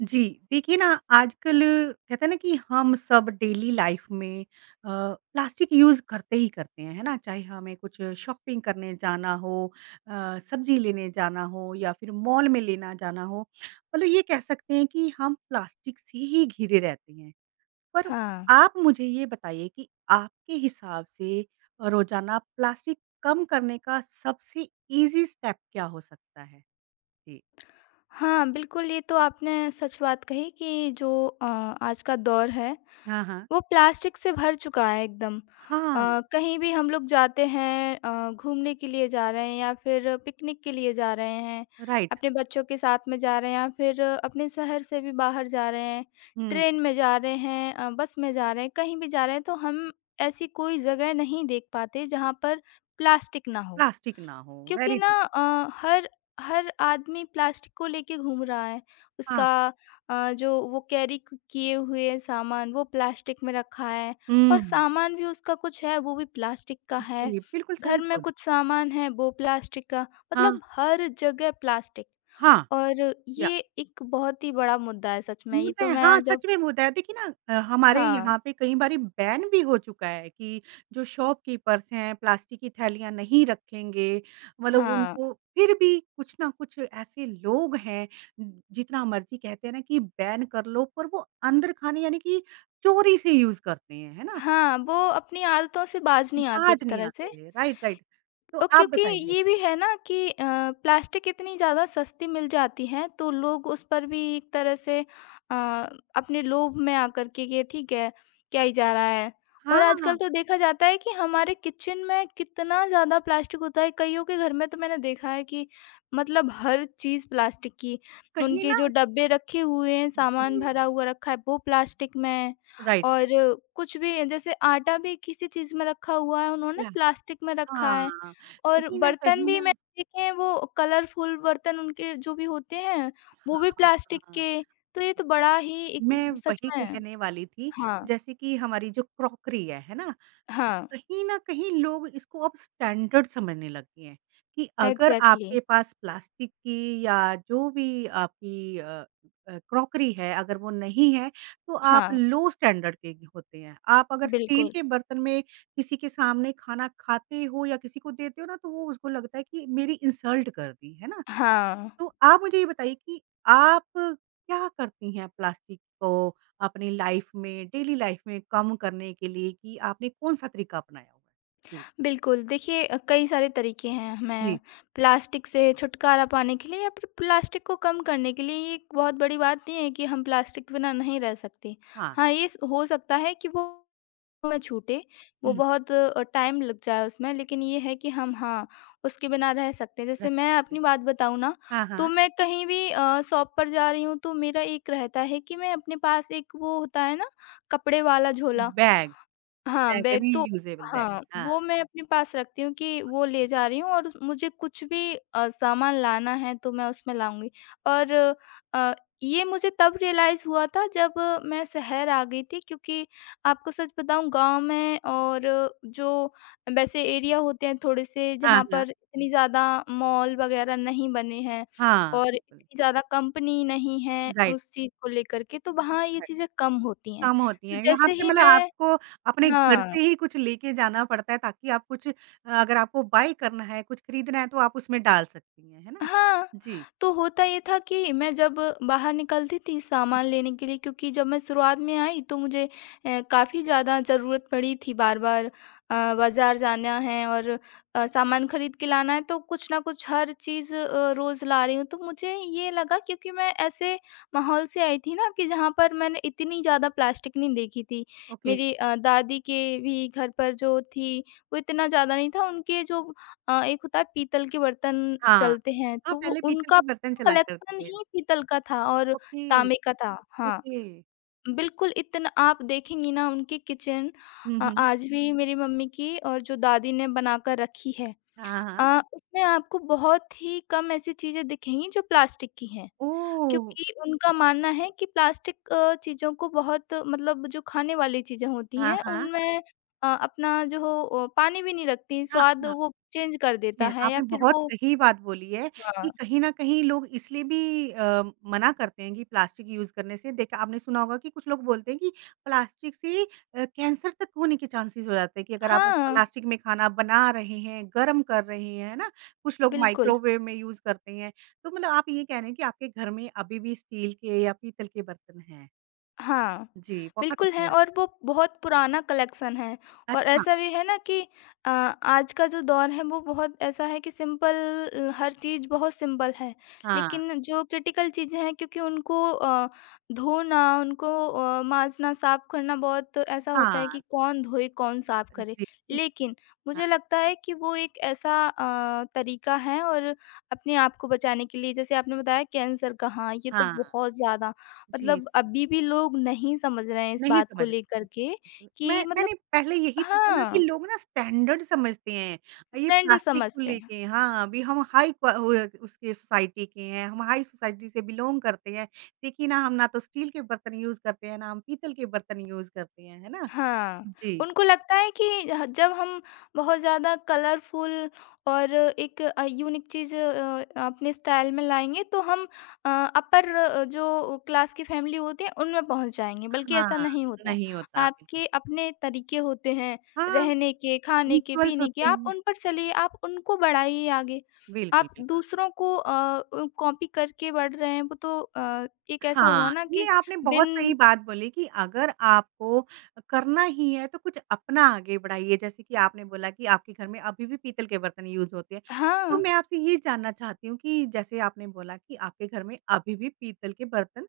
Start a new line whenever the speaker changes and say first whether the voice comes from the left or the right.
right: जी। देखिए ना, आजकल कहते हैं ना कि हम सब डेली लाइफ में प्लास्टिक यूज़ करते ही करते हैं, है ना? चाहे हमें कुछ शॉपिंग करने जाना हो, सब्ज़ी लेने जाना हो या फिर मॉल में लेना जाना हो, मतलब ये कह सकते हैं कि हम प्लास्टिक से ही घिरे रहते हैं। पर
left: हाँ,
right: आप मुझे ये बताइए कि आपके हिसाब से रोज़ाना प्लास्टिक कम करने का सबसे ईज़ी स्टेप क्या हो सकता है? जी।
left: हाँ, बिल्कुल ये तो आपने सच बात कही कि जो आज का दौर है,
right: हाँ, हाँ।
left: वो प्लास्टिक से भर चुका है एकदम।
right: हाँ,
left: कहीं भी हम लोग जाते हैं घूमने के लिए जा रहे हैं या फिर पिकनिक के लिए जा रहे हैं,
right: राइट।
left: अपने बच्चों के साथ में जा रहे हैं या फिर अपने शहर से भी बाहर जा रहे हैं,
right: हुँ।
left: ट्रेन में जा रहे हैं बस में जा रहे हैं, कहीं भी जा रहे हैं तो हम ऐसी कोई जगह नहीं देख पाते जहाँ पर प्लास्टिक ना हो।
right: प्लास्टिक ना हो,
left: क्योंकि
right: वेरी
left: ना
right: गुड।
left: हर हर आदमी प्लास्टिक को लेके घूम रहा है
right: हाँ।
left: उसका जो वो किए हुए सामान वो प्लास्टिक में रखा है और
right: हुँ।
left: सामान भी उसका कुछ है वो भी प्लास्टिक का है
right: जी, बिल्कुल सही
left: घर में
right: बोल रहे हैं।
left: कुछ सामान है वो प्लास्टिक का
right: हाँ,
left: मतलब हर जगह प्लास्टिक
right: हाँ।
left: और
right: या
left: ये एक बहुत ही बड़ा मुद्दा है सच में ये
right: मुद्दा
left: तो
right: है, हाँ,
left: मैं जब
right: सच में मुद्दा है। देखिए ना, हमारे
left: हाँ,
right: यहाँ पे कई बारी बैन भी हो चुका है कि जो शॉपकीपर्स हैं, प्लास्टिक की थैलियाँ नहीं रखेंगे। मतलब
left: हाँ,
right: उनको फिर भी कुछ ना कुछ ऐसे लोग हैं, जितना मर्ज़ी कहते हैं ना कि बैन कर लो, पर वो अंदर खाने यानी कि चोरी से यूज़ करते हैं, है ना?
left: हाँ, वो अपनी आदतों से बाज नहीं आती
right: बाज
left: एक
right: नहीं
left: तरह
right: आते
left: से
right: हैं, राइट, राइट। तो
left: और
right: आप
left: क्योंकि
right: बताइए।
left: ये भी है ना कि प्लास्टिक इतनी ज़्यादा सस्ती मिल जाती है तो लोग उस पर भी एक तरह से अ, अपने लोभ में आकर के ये ठीक है क्या ही जा रहा है
right: हाँ,
left: और आजकल तो देखा जाता है कि हमारे किचन में कितना ज़्यादा प्लास्टिक होता है कईयों के घर में तो मैंने देखा है कि मतलब हर चीज़ प्लास्टिक की
right: कहीं
left: उनके
right: ना।
left: जो डब्बे रखे हुए हैं सामान
right: जी,
left: भरा हुआ रखा है वो प्लास्टिक में है
right: राइट,
left: और
right: राइट।
left: कुछ भी जैसे आटा भी किसी चीज़ में रखा हुआ है उन्होंने
right: प्लास्टिक।
left: प्लास्टिक में रखा है
right: हाँ,
left: और
right: कहीं न
left: बर्तन
right: कहीं
left: भी
right: ना।
left: मैंने देखे हैं वो कलरफुल बर्तन उनके जो भी होते हैं, वो भी प्लास्टिक
right: हाँ,
left: के, तो ये तो बड़ा ही एक
right: मैं
left: सच
right: वही
left: में
right: कहने वाली थी।
left: हाँ,
right: जैसे कि हमारी जो क्रॉकरी है ना?
left: हाँ,
right: कहीं न कहीं लोग इसको अब स्टैंडर्ड समझने लग गए हैं कि अगर
left: एग्ज़ैक्टली
right: आपके पास प्लास्टिक की या जो भी आपकी क्रॉकरी है, अगर वो नहीं है, तो आप
left: हाँ,
right: लो स्टैंडर्ड के होते हैं। आप अगर स्टील
left: बिल्कुल।
right: के बर्तन में किसी के सामने खाना खाते हो या किसी को देते हो ना, तो वो उसको लगता है कि मेरी इंसल्ट कर दी, है ना?
left: हाँ,
right: तो आप मुझे ये बताइए कि आप क्या करती हैं प्लास्टिक को अपनी लाइफ में डेली लाइफ में कम करने के लिए कि आपने कौन-सा तरीका अपनाया हुआ है? जी।
left: बिल्कुल देखिए कई सारे तरीके हैं
right: जी।
left: हमें प्लास्टिक से छुटकारा पाने के लिए या फिर प्लास्टिक को कम करने के लिए, ये एक बहुत बड़ी बात नहीं है कि हम प्लास्टिक के बिना नहीं रह सकते।
right: हाँ।
left: हाँ, ये स हो सकता है कि वो में छूटे, वो
right: हुँ,
left: बहुत टाइम लग जाए उसमें लेकिन ये है कि हम हाँ, उसके बिना रह सकते हैं। जैसे मैं
right: राइट।
left: अपनी बात बताऊँ ना,
right: हाँ,
left: तो
right: हाँ।
left: मैं कहीं भी शॉप पर जा रही हूँ तो मेरा एक रहता है कि मैं अपने पास एक वो होता है ना, कपड़े वाला झोला,
right: बैग।
left: हाँ,
right: बैग
left: बैग तो
right: रीयूजेबल बैग
left: हाँ,
right: हाँ।
left: वो मैं अपने पास रखती हूँ कि वो ले जा रही हूँ और मुझे कुछ भी सामान लाना है तो मैं उसमें लाऊँगी। और अ, ये मुझे तब रियलाइज़ हुआ था जब मैं शहर आ गई थी क्योंकि आपको सच बताऊँ गाँव में और जो वैसे एरिया होते हैं थोड़े-से
right: हाँ,
left: जहाँ
right: हाँ।
left: पर इतनी ज़्यादा मॉल वग़ैरह नहीं बने हैं
right: हाँ,
left: और
right: बिल्कुल।
left: इतनी ज़्यादा कंपनी नहीं है
right: राइट,
left: उस चीज़ को लेकर के, तो वहाँ ये
right: राइट।
left: चीज़ें कम होती हैं।
right: कम होती
left: तो
right: हैं। यहाँ
left: जैसे
right: पे
left: ही
right: मतलब
left: मैं
right: आपको अपने घर
left: हाँ।
right: से ही कुछ लेके जाना पड़ता है ताकि आप कुछ अगर आपको बाय करना है, कुछ खरीदना है तो आप उसमें डाल सकती हैं, है ना?
left: हाँ,
right: जी।
left: तो होता ये था कि मैं जब बाहर निकलती थी सामान लेने के लिए क्योंकि जब मैं शुरुआत में आई तो मुझे काफ़ी ज़्यादा ज़रूरत पड़ी थी बार-बार बाज़ार जाना है और सामान खरीद के लाना है तो कुछ ना कुछ हर चीज़ रोज़ ला रही हूँ। तो मुझे ये लगा क्योंकि मैं ऐसे माहौल से आई थी ना कि जहाँ पर मैंने इतनी ज़्यादा प्लास्टिक नहीं देखी थी।
right: ओके,
left: मेरी दादी के भी घर पर जो थी वो इतना ज़्यादा नहीं था, उनके जो एक होता है पीतल के बर्तन
right: हाँ।
left: चलते हैं,
right: हाँ,
left: तो वो
right: पहले पीतल
left: उनका
right: के बर्तन चला करते
left: कलेक्शन
right: थे।
left: ही पीतल का था और
right: ओके,
left: तांबे का था। हाँ,
right: ओके।
left: बिल्कुल इतना आप देखेंगी ना उनकी किचन
right: हुँ, हुँ।
left: आज भी मेरी मम्मी की और जो दादी ने बनाकर रखी है
right: हाँ, हाँ। हाँ,
left: उसमें आपको बहुत ही कम ऐसी चीज़ें दिखेंगी जो प्लास्टिक की हैं।
right: ओह!
left: क्योंकि उनका मानना है कि प्लास्टिक चीज़ों को बहुत मतलब जो खाने वाली चीज़ें होती
right: हाँ,
left: हैं,
right: हाँ।
left: उनमें अपना जो हो पानी भी नहीं रखती,
right: हाँ,
left: स्वाद
right: हाँ।
left: वो चेंज कर देता
right: जी,
left: है या
right: आपने
left: फिर
right: बहुत
left: वो
right: सही बात बोली है कि
left: हाँ।
right: कहीं न कहीं लोग इसलिए भी अ, मना करते हैं कि प्लास्टिक यूज़ करने से, देखा आपने सुना होगा कि कुछ लोग बोलते हैं कि प्लास्टिक से कैंसर तक होने के चांसेस हो जाते हैं कि अगर आप
left: हाँ,
right: प्लास्टिक में खाना बना रहे हैं, गर्म कर रहे हैं, है ना? कुछ लोग
left: बिल्कुल।
right: माइक्रोवेव में यूज़ करते हैं। तो मतलब आप ये कह रहे हैं कि आपके घर में अभी भी स्टील के या पीतल के बर्तन हैं।
left: हाँ,
right: जी, बहुत
left: बिल्कुल
right: अच्छी
left: है
right: बात
left: और
right: है।
left: वो बहुत पुराना कलेक्शन है और
right: अच्छा,
left: ऐसा भी है ना कि अ, आज का जो दौर है वो बहुत ऐसा है कि सिंपल हर चीज़ बहुत सिंपल है।
right: हाँ,
left: लेकिन जो क्रिटिकल चीज़ें हैं क्योंकि उनको धोना, उनको माँजना, साफ़ करना बहुत ऐसा होता है
right: हाँ,
left: कि कौन धोए, कौन साफ़
right: जी,
left: करे।
right: बिल
left: लेकिन
right: हाँ,
left: मुझे लगता है कि वो एक ऐसा तरीका है और अपने आप को बचाने के लिए जैसे आपने बताया कैंसर का हाँ, ये तो
right: हाँ।
left: बहुत ज़्यादा
right: जी,
left: मतलब
right: जी।
left: अभी भी लोग नहीं समझ रहे हैं इस
right: नहीं
left: बात को
right: समझ आता
left: लेकर के
right: बिल्कुल। मैं
left: कि
right: मैंने
left: मतलब
right: पहले यही तो बोला कि
left: हाँ,
right: लोग ना स्टैंडर्ड समझते हैं, ये
left: स्टैंडर्ड
right: प्लास्टिक को
left: समझते हैं।
right: लेके। हाँ, अभी हम हाई क्वा वो उसके सोसाइटी के हैं, हम हाई सोसाइटी से बिलॉन्ग करते हैं। देखिए ना, हम ना तो स्टील के बर्तन यूज़ करते हैं, ना हम पीतल के बर्तन यूज़ करते हैं, है ना?
left: हाँ,
right: जी।
left: उनको लगता है कि ह जब हम बहुत ज़्यादा कलरफुल और एक यूनिक चीज़ अपने स्टाइल में लाएँगे तो हम अ, अपर जो क्लास की फैमिली होती है उनमें पहुँच जाएँगे, बल्कि ऐसा
right: हाँ,
left: नहीं होता।
right: नहीं होता बिल्कुल।
left: आपके अपने तरीके होते हैं,
right: हाँ,
left: रहने के, खाने के,
right: रिचुअल्स
left: पीने के,
right: होते
left: आप
right: हैं।
left: उन पर चलिए, आप उनको बढ़ाइए आगे।
right: बिल्कुल,
left: आप
right: बिल्कुल।
left: दूसरों को कॉपी करके बढ़ रहे हैं, वो तो एक ऐसा हुआ
right: हाँ,
left: ना
right: ये
left: कि
right: आपने बहुत सही
left: बिन
right: बात बोली कि अगर आपको करना ही है तो कुछ अपना आगे बढ़ाइए। जैसे कि आपने बोला कि आपके घर में अभी भी पीतल के बर्तन यूज़ होते हैं। तो
left: हाँ,
right: मैं आपसे ये जानना चाहती हूँ कि जैसे आपने बोला कि आपके घर में अभी भी पीतल के बर्तन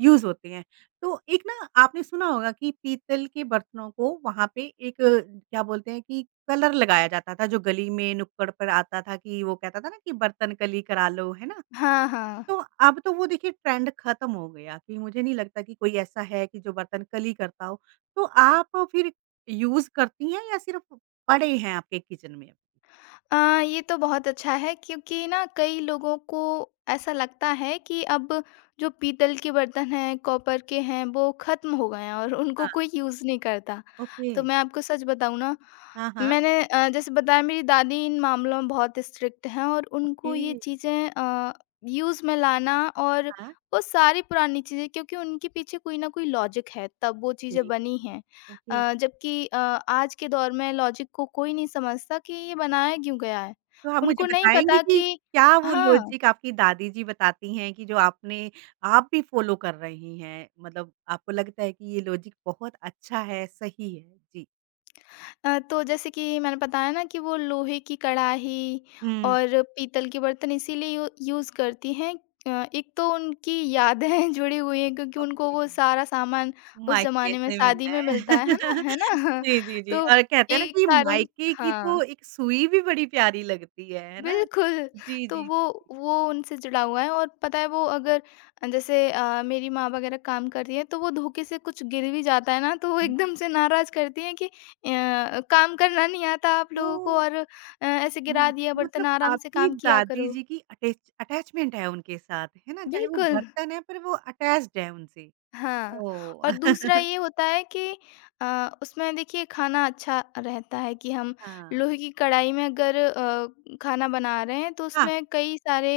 right: यूज़ होते हैं। तो एक ना, आपने सुना होगा कि पीतल के बर्तनों को वहाँ पे एक क्या बोलते हैं कि कलर लगाया जाता था, जो गली में नुक्कड़ पर आता था कि वो कहता था ना कि बर्तन कली करा लो, है ना?
left: हाँ, हाँ।
right: तो अब तो वो देखिए, ट्रेंड खत्म हो गया कि मुझे नहीं लगता कि कोई ऐसा है कि जो बर्तन कली करता हो। तो आप फिर यूज़ करती हैं या सिर्फ़ पड़े हैं आपके किचन में?
left: अ, ये तो बहुत अच्छा है क्योंकि ना कई लोगों को ऐसा लगता है कि अब जो पीतल के बर्तन हैं, कॉपर के हैं, वो ख़त्म हो गए हैं और उनको
right: हाँ,
left: कोई यूज़ नहीं करता।
right: ओके।
left: तो मैं आपको सच बताऊँ ना,
right: हाँ, हाँ।
left: मैंने जैसे बताया मेरी दादी इन मामलों में बहुत स्ट्रिक्ट हैं और
right: ओके।
left: उनको ये चीज़ें यूज़ में लाना
right: हाँ,
left: और
right: हाँ।
left: वो सारी पुरानी चीज़ें क्योंकि उनके पीछे कोई ना कोई लॉजिक है, तब वो चीज़ें
right: ओके,
left: बनी हैं।
right: ओके।
left: जबकि आज के दौर में लॉजिक को कोई नहीं समझता कि ये बनाया क्यों गया है।
right: तो आप मुझे
left: उनको नहीं
right: बताएँगी
left: पता
right: कि
left: कि
right: क्या वो
left: हाँ,
right: लॉजिक आपकी दादी जी बताती हैं कि जो आपने आप भी फ़ॉलो कर रही हैं? मतलब आपको लगता है कि ये लॉजिक बहुत अच्छा है, सही है? जी।
left: तो जैसे कि मैंने बताया ना कि वो लोहे की कढ़ाई
right: हुँ,
left: और पीतल के बर्तन इसीलिए यू यूज़ करती हैं। एक तो उनकी यादें जुड़ी हुई हैं क्योंकि उनको
right: ओके।
left: वो सारा सामान उस
right: मायके
left: ज़माने में
right: से
left: शादी
right: मिला
left: में
right: है।
left: मिलता है ना? है ना?
right: जी, जी, जी
left: तो
right: और कहते हैं ना
left: एक
right: कि
left: कारण
right: मायके की तो
left: हाँ।
right: एक सुई भी बड़ी प्यारी लगती है ना?
left: बिल्कुल,
right: जी,
left: तो
right: जी,
left: वो उनसे जुड़ा हुआ है और पता है वो अगर जैसे मेरी माँ वग़ैरह काम कर रही हैं, तो वो धोखे से कुछ गिर भी जाता है ना, तो वो
right: जी।
left: एकदम से नाराज़ करती हैं कि "काम करना नहीं आता आप लोगों को
right: तो
left: और ऐसे गिरा
right: हुँ,
left: दिया बर्तन,
right: मतलब
left: आराम से
right: आपकी
left: काम किया
right: दादी
left: करो।"
right: जी की अटैचमेंट है उनके साथ, है ना? चाहे वो
left: बिल्कुल।
right: बर्तन है पर वो अटैच्ड है उनसे।
left: हाँ,
right: ओह!
left: और दूसरा ये होता है कि उसमें देखिए खाना अच्छा रहता है कि हम
right: हाँ।
left: लोहे की कढ़ाई में अगर खाना बना रहे हैं तो
right: हाँ,
left: उसमें कई सारे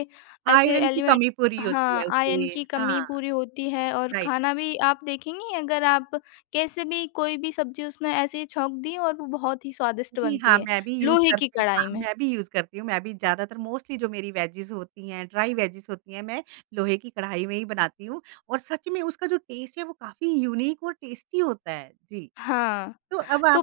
left: ऐसे
right: आयरन की
left: एलिमेंट
right: कमी पूरी होती है
left: हाँ,
right: उससे।
left: आयरन की कमी
right: हाँ,
left: पूरी होती है और
right: राइट।
left: खाना भी आप देखेंगी अगर आप कैसे भी कोई भी सब्ज़ी उसमें ऐसे ही छौंक दी और वो बहुत ही स्वादिष्ट
right: जी,
left: बनती
right: हाँ,
left: है, लोहे की कढ़ाई में।
right: मैं भी यूज़ करती हूँ, मैं भी ज़्यादातर मोस्टली जो मेरी वेजीज़ होती हैं, ड्राई वेजीज़ होती हैं, मैं लोहे की कढ़ाई में ही बनाती हूँ और सच में उसका जो टेस्ट है वो काफ़ी यूनीक और टेस्टी होता है। जी,
left: हाँ।
right: तो अब आप
left: तो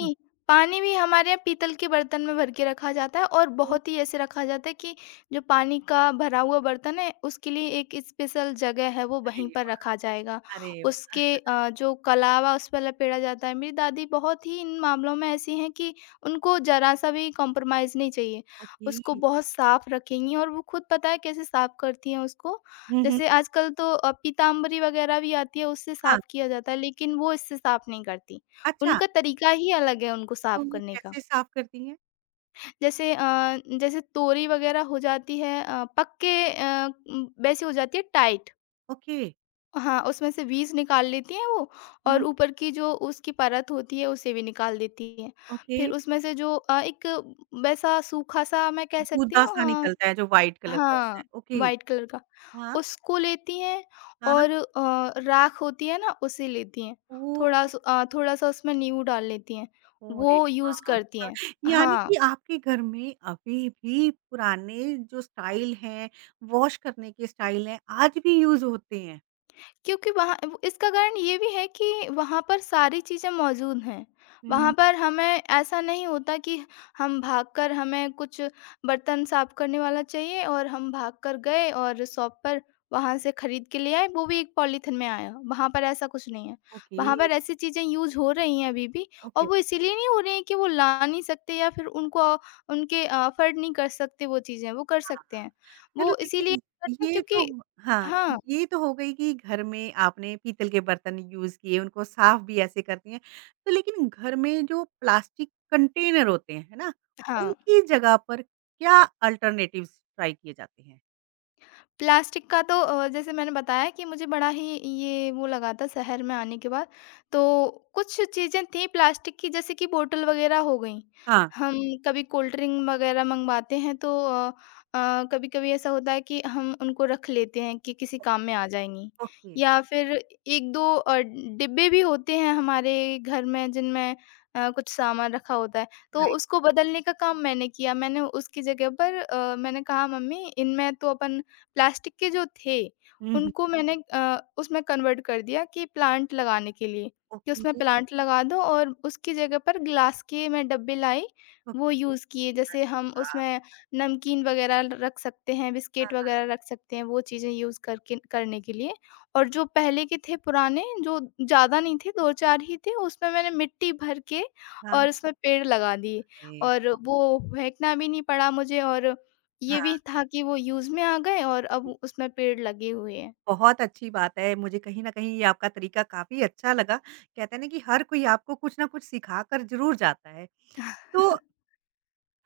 right: हुँ,
left: पानी भी हमारे यहाँ पीतल के बर्तन में भर के रखा जाता है और
right: हुँ,
left: बहुत ही ऐसे रखा जाता है कि जो पानी का भरा हुआ बर्तन है, उसके लिए एक स्पेशल जगह है, वो
right: अरे
left: वहीं पर
right: वाह!
left: रखा जाएगा।
right: अरे वाह!
left: उसके जो कलावा उस पे लपेटा जाता है। मेरी दादी बहुत ही इन मामलों में ऐसी हैं कि उनको ज़रा-सा भी कॉम्प्रोमाइज़ नहीं चाहिए।
right: ओके।
left: उसको बहुत साफ रखेंगी और वो खुद पता है कैसे साफ करती हैं उसको।
right: हुँ, हुँ,
left: जैसे आजकल तो पीतांबरी वगैरह भी आती है, उससे
right: हाँ,
left: साफ किया जाता है, लेकिन वो इससे साफ नहीं करती।
right: अच्छा,
left: उनका तरीका ही अलग है उनको
right: तो
left: साफ
right: वो
left: करने का।
right: कैसे साफ़ करती हैं?
left: जैसे जैसे तोरी वग़ैरह हो जाती है पक के वैसी हो जाती है टाइट।
right: ओके,
left: हाँ, उसमें से बीज निकाल लेती हैं वो
right: हुँ,
left: और ऊपर की जो उसकी परत होती है उसे भी निकाल देती हैं।
right: ओके,
left: फिर उसमें से जो एक वैसा सूखा-सा मैं कह सकती हूँ
right: दूध-दासा
left: अ
right: निकलता है जो व्हाइट कलर का होता है।
left: हाँ,
right: ओके,
left: व्हाइट कलर का।
right: हाँ,
left: उसको लेती हैं
right: हाँ,
left: और राख होती है ना उसे लेती हैं।
right: ओह!
left: थोड़ा स थोड़ा-सा उसमें नींबू डाल लेती हैं।
right: ओरे
left: वो यूज़
right: वाह!
left: करती हैं।
right: यानी कि
left: हाँ।
right: आपके घर में अभी भी पुराने जो स्टाइल हैं, वॉश करने के स्टाइल हैं, आज भी यूज़ होते हैं?
left: क्योंकि वहाँ वो इसका कारण ये भी है कि वहाँ पर सारी चीज़ें मौजूद हैं। वहाँ
right: हुँ,
left: पर हमें ऐसा नहीं होता कि हम भागकर हमें कुछ बर्तन साफ़ करने वाला चाहिए और हम भागकर गए और शॉप पर वहाँ से खरीद के ले आए, वो भी एक पॉलीथिन में आया। वहाँ पर ऐसा कुछ नहीं है।
right: ओके,
left: वहाँ पर ऐसी चीज़ें यूज़ हो रही हैं अभी भी और
right: ओके,
left: वो इसीलिए नहीं हो रही हैं कि वो ला नहीं सकते या फिर उनको उनके अफ़ोर्ड नहीं कर सकते वो चीज़ें, वो कर
right: हाँ,
left: सकते
right: हाँ।
left: हैं।
right: चलो
left: वो इसीलिए
right: देखिए,
left: करते हैं
right: ये तो
left: क्योंकि
right: हाँ,
left: हाँ,
right: ये तो हो गई कि घर में आपने पीतल के बर्तन यूज़ किए, उनको साफ भी ऐसे करती हैं। तो लेकिन घर में जो प्लास्टिक कंटेनर होते हैं, है ना?
left: हाँ।
right: उनकी जगह पर क्या अल्टरनेटिव्स ट्राई किए जाते हैं?
left: प्लास्टिक का तो जैसे मैंने बताया कि मुझे बड़ा ही ये वो लगा था शहर में आने के बाद। तो कुछ चीज़ें थी प्लास्टिक की जैसे कि बोतल वग़ैरह हो गई।
right: हाँ,
left: हम कभी कोल्ड ड्रिंक वग़ैरह मँगवाते हैं तो कभी-कभी ऐसा होता है कि हम उनको रख लेते हैं कि किसी काम में आ जाएँगी।
right: ओके,
left: या फिर 1-2 डिब्बे भी होते हैं हमारे घर में जिनमें कुछ सामान रखा होता है। तो
right: राइट।
left: उसको बदलने का काम मैंने किया। मैंने उसकी जगह पर मैंने कहा मम्मी इनमें तो अपन प्लास्टिक के जो थे,
right: हुँ, हुँ,
left: उनको मैंने उसमें कन्वर्ट कर दिया कि प्लांट लगाने के लिए, कि
right: ओके,
left: उसमें प्लांट लगा दो और उसकी जगह पर ग्लास के मैं डब्बे लाई, वो
right: ओके।
left: यूज़ किए। जैसे
right: अरे
left: हम
right: वाह!
left: उसमें नमकीन वगैरह ल रख सकते हैं,
right: हाँ,
left: बिस्किट वगैरह रख सकते हैं, वो चीज़ें यूज़ करके करने के लिए। और जो पहले के थे पुराने, जो ज़्यादा नहीं थे, 2-4 ही थे, उसमें मैंने मिट्टी भर के
right: हाँ,
left: और उसमें पेड़ लगा दिए
right: अरे!
left: और वो फेंकना भी नहीं पड़ा मुझे और
right: हाँ,
left: ये भी था कि वो यूज़ में आ गए और अब
right: जी,
left: उसमें पेड़ लगे हुए हैं।
right: बहुत अच्छी बात है। मुझे कहीं न कहीं ये आपका तरीका काफ़ी अच्छा लगा। कहते हैं ना कि हर कोई आपको कुछ ना कुछ सिखा कर ज़रूर जाता है। तो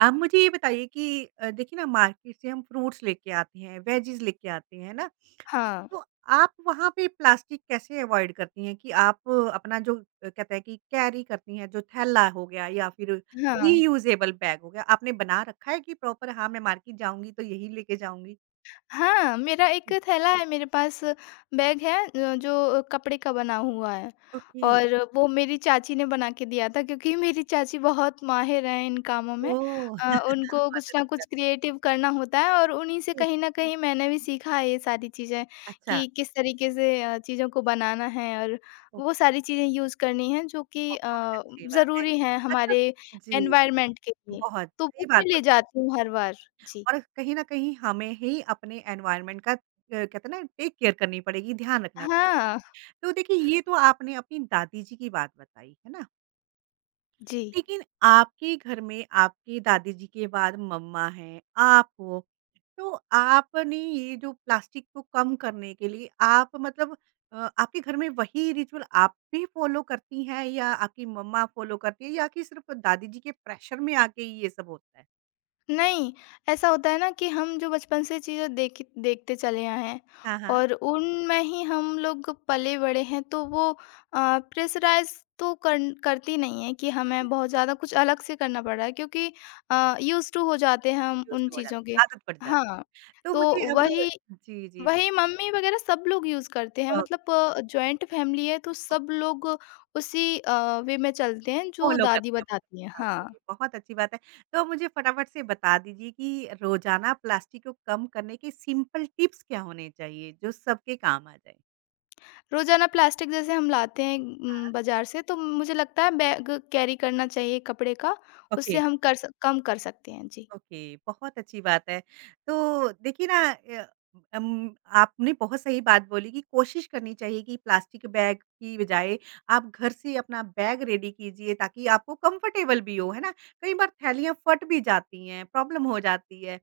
right: आप मुझे ये बताइए कि देखिए ना, मार्केट से हम फ्रूट्स लेके आते हैं, वेजीज़ लेके आते हैं, है ना?
left: हाँ,
right: तो आप वहाँ पे प्लास्टिक कैसे अवॉइड करती हैं कि आप अपना जो कहते हैं कि कैरी करती हैं, जो थैला हो गया या फिर
left: हाँ।
right: रीयूज़ेबल बैग हो गया, आपने बना रखा है कि प्रॉपर हाँ, मैं मार्केट जाऊँगी तो यही लेके जाऊँगी?
left: हाँ, मेरा एक थैला है मेरे पास बैग है जो कपड़े का बना हुआ है
right: ओके,
left: और वो मेरी चाची ने बना के दिया था क्योंकि मेरी चाची बहुत माहिर हैं इन कामों में।
right: ओह!
left: उनको
right: बहुत
left: कुछ ना
right: अच्छी
left: कुछ
right: बात
left: क्रिएटिव करना होता है और उन्हीं से
right: है।
left: कहीं न कहीं मैंने भी सीखा है ये सारी चीज़ें
right: अच्छा,
left: कि किस तरीके से चीज़ों को बनाना है और
right: ओ
left: वो सारी चीज़ें यूज़ करनी हैं जो कि
right: बहुत अच्छी बात है।
left: ज़रूरी हैं
right: अच्छा
left: हमारे
right: जी,
left: एनवायरनमेंट के लिए।
right: बहुत
left: तो
right: सही
left: वो मैं
right: बात
left: ले
right: बोली
left: जाती हूँ हर बार। जी।
right: और कहीं न कहीं हमें ही अपने एनवायरनमेंट का कहते हैं ना टेक केयर करनी पड़ेगी, ध्यान रखना।
left: हाँ,
right: तो देखिए, ये तो आपने अपनी दादी जी की बात बताई, है ना?
left: जी।
right: लेकिन आपके घर में आपकी दादी जी के बाद मम्मा हैं, आप हो, तो आपने ये जो प्लास्टिक को कम करने के लिए आप मतलब आपके घर में वही रिचुअल आप भी फ़ॉलो करती हैं या आपकी मम्मा फ़ॉलो करती है या कि सिर्फ़ दादी जी के प्रेशर में आके ये सब होता है?
left: नहीं, ऐसा होता है ना कि हम जो बचपन से चीज़ें देखी देखते चले आए हैं
right: हाँ, हाँ।
left: और उनमें ही हम लोग पले-बड़े हैं तो वो प्रेशराइज़ तो करन करती नहीं है कि हमें बहुत ज़्यादा कुछ अलग से करना पड़ रहा है क्योंकि यूज़्ड टू हो जाते हैं हम
right: यूज़
left: उन
right: हो जाते
left: चीज़ों
right: हैं,
left: के।
right: आदत पड़ जाती
left: हाँ,
right: है। तो मुझे
left: तो
right: अब
left: वही
right: जी, जी।
left: वही मम्मी वगैरह सब लोग यूज़ करते हैं
right: ओके।
left: मतलब जॉइंट फैमिली है तो सब लोग उसी वे में चलते हैं जो
right: फॉलो
left: दादी
right: करते हैं
left: बताती हैं।
right: मतलब,
left: हाँ।
right: ओके, बहुत अच्छी बात है। तो मुझे फटाफट से बता दीजिए कि रोज़ाना प्लास्टिक को कम करने के सिंपल टिप्स क्या होने चाहिए, जो सबके काम आ जाए?
left: रोज़ाना प्लास्टिक जैसे हम लाते हैं
right: हाँ।
left: बाज़ार से तो मुझे लगता है बैग कैरी करना चाहिए कपड़े का,
right: ओके,
left: उससे हम कर सक कम कर सकते हैं। जी।
right: ओके, बहुत अच्छी बात है। तो देखिए ना, अम, आपने बहुत सही बात बोली कि कोशिश करनी चाहिए कि प्लास्टिक बैग की बजाय आप घर से अपना बैग रेडी कीजिए ताकि आपको कंफर्टेबल भी हो, है ना? कई बार थैलियाँ फट भी जाती हैं, प्रॉब्लम हो जाती है।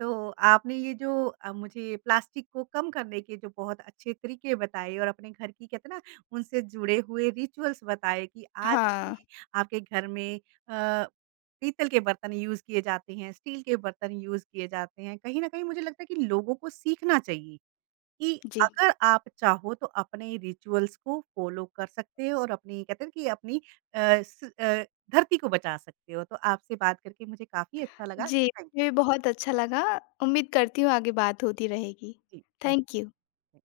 right: तो आपने ये जो मुझे प्लास्टिक को कम करने के जो बहुत अच्छे तरीके बताए और अपने घर की कहते हैं ना उनसे जुड़े हुए रिचुअल्स बताए कि आज भी
left: हाँ,
right: आपके घर में अ, पीतल के बर्तन यूज किए जाते हैं, स्टील के बर्तन यूज किए जाते हैं। कहीं न कहीं मुझे लगता है कि लोगों को सीखना चाहिए कि
left: जी।
right: अगर आप चाहो तो अपने रिचुअल्स को फॉलो कर सकते हो और अपनी कहते हैं कि अपनी अ, स अ, धरती को बचा सकते हो। तो आपसे बात करके मुझे काफ़ी अच्छा लगा।
left: जी,
right: थैंक यू।
left: मुझे भी बहुत अच्छा लगा। उम्मीद करती हूँ आगे बात होती रहेगी।
right: जी, थैंक
left: थैंक यू।
right: यू।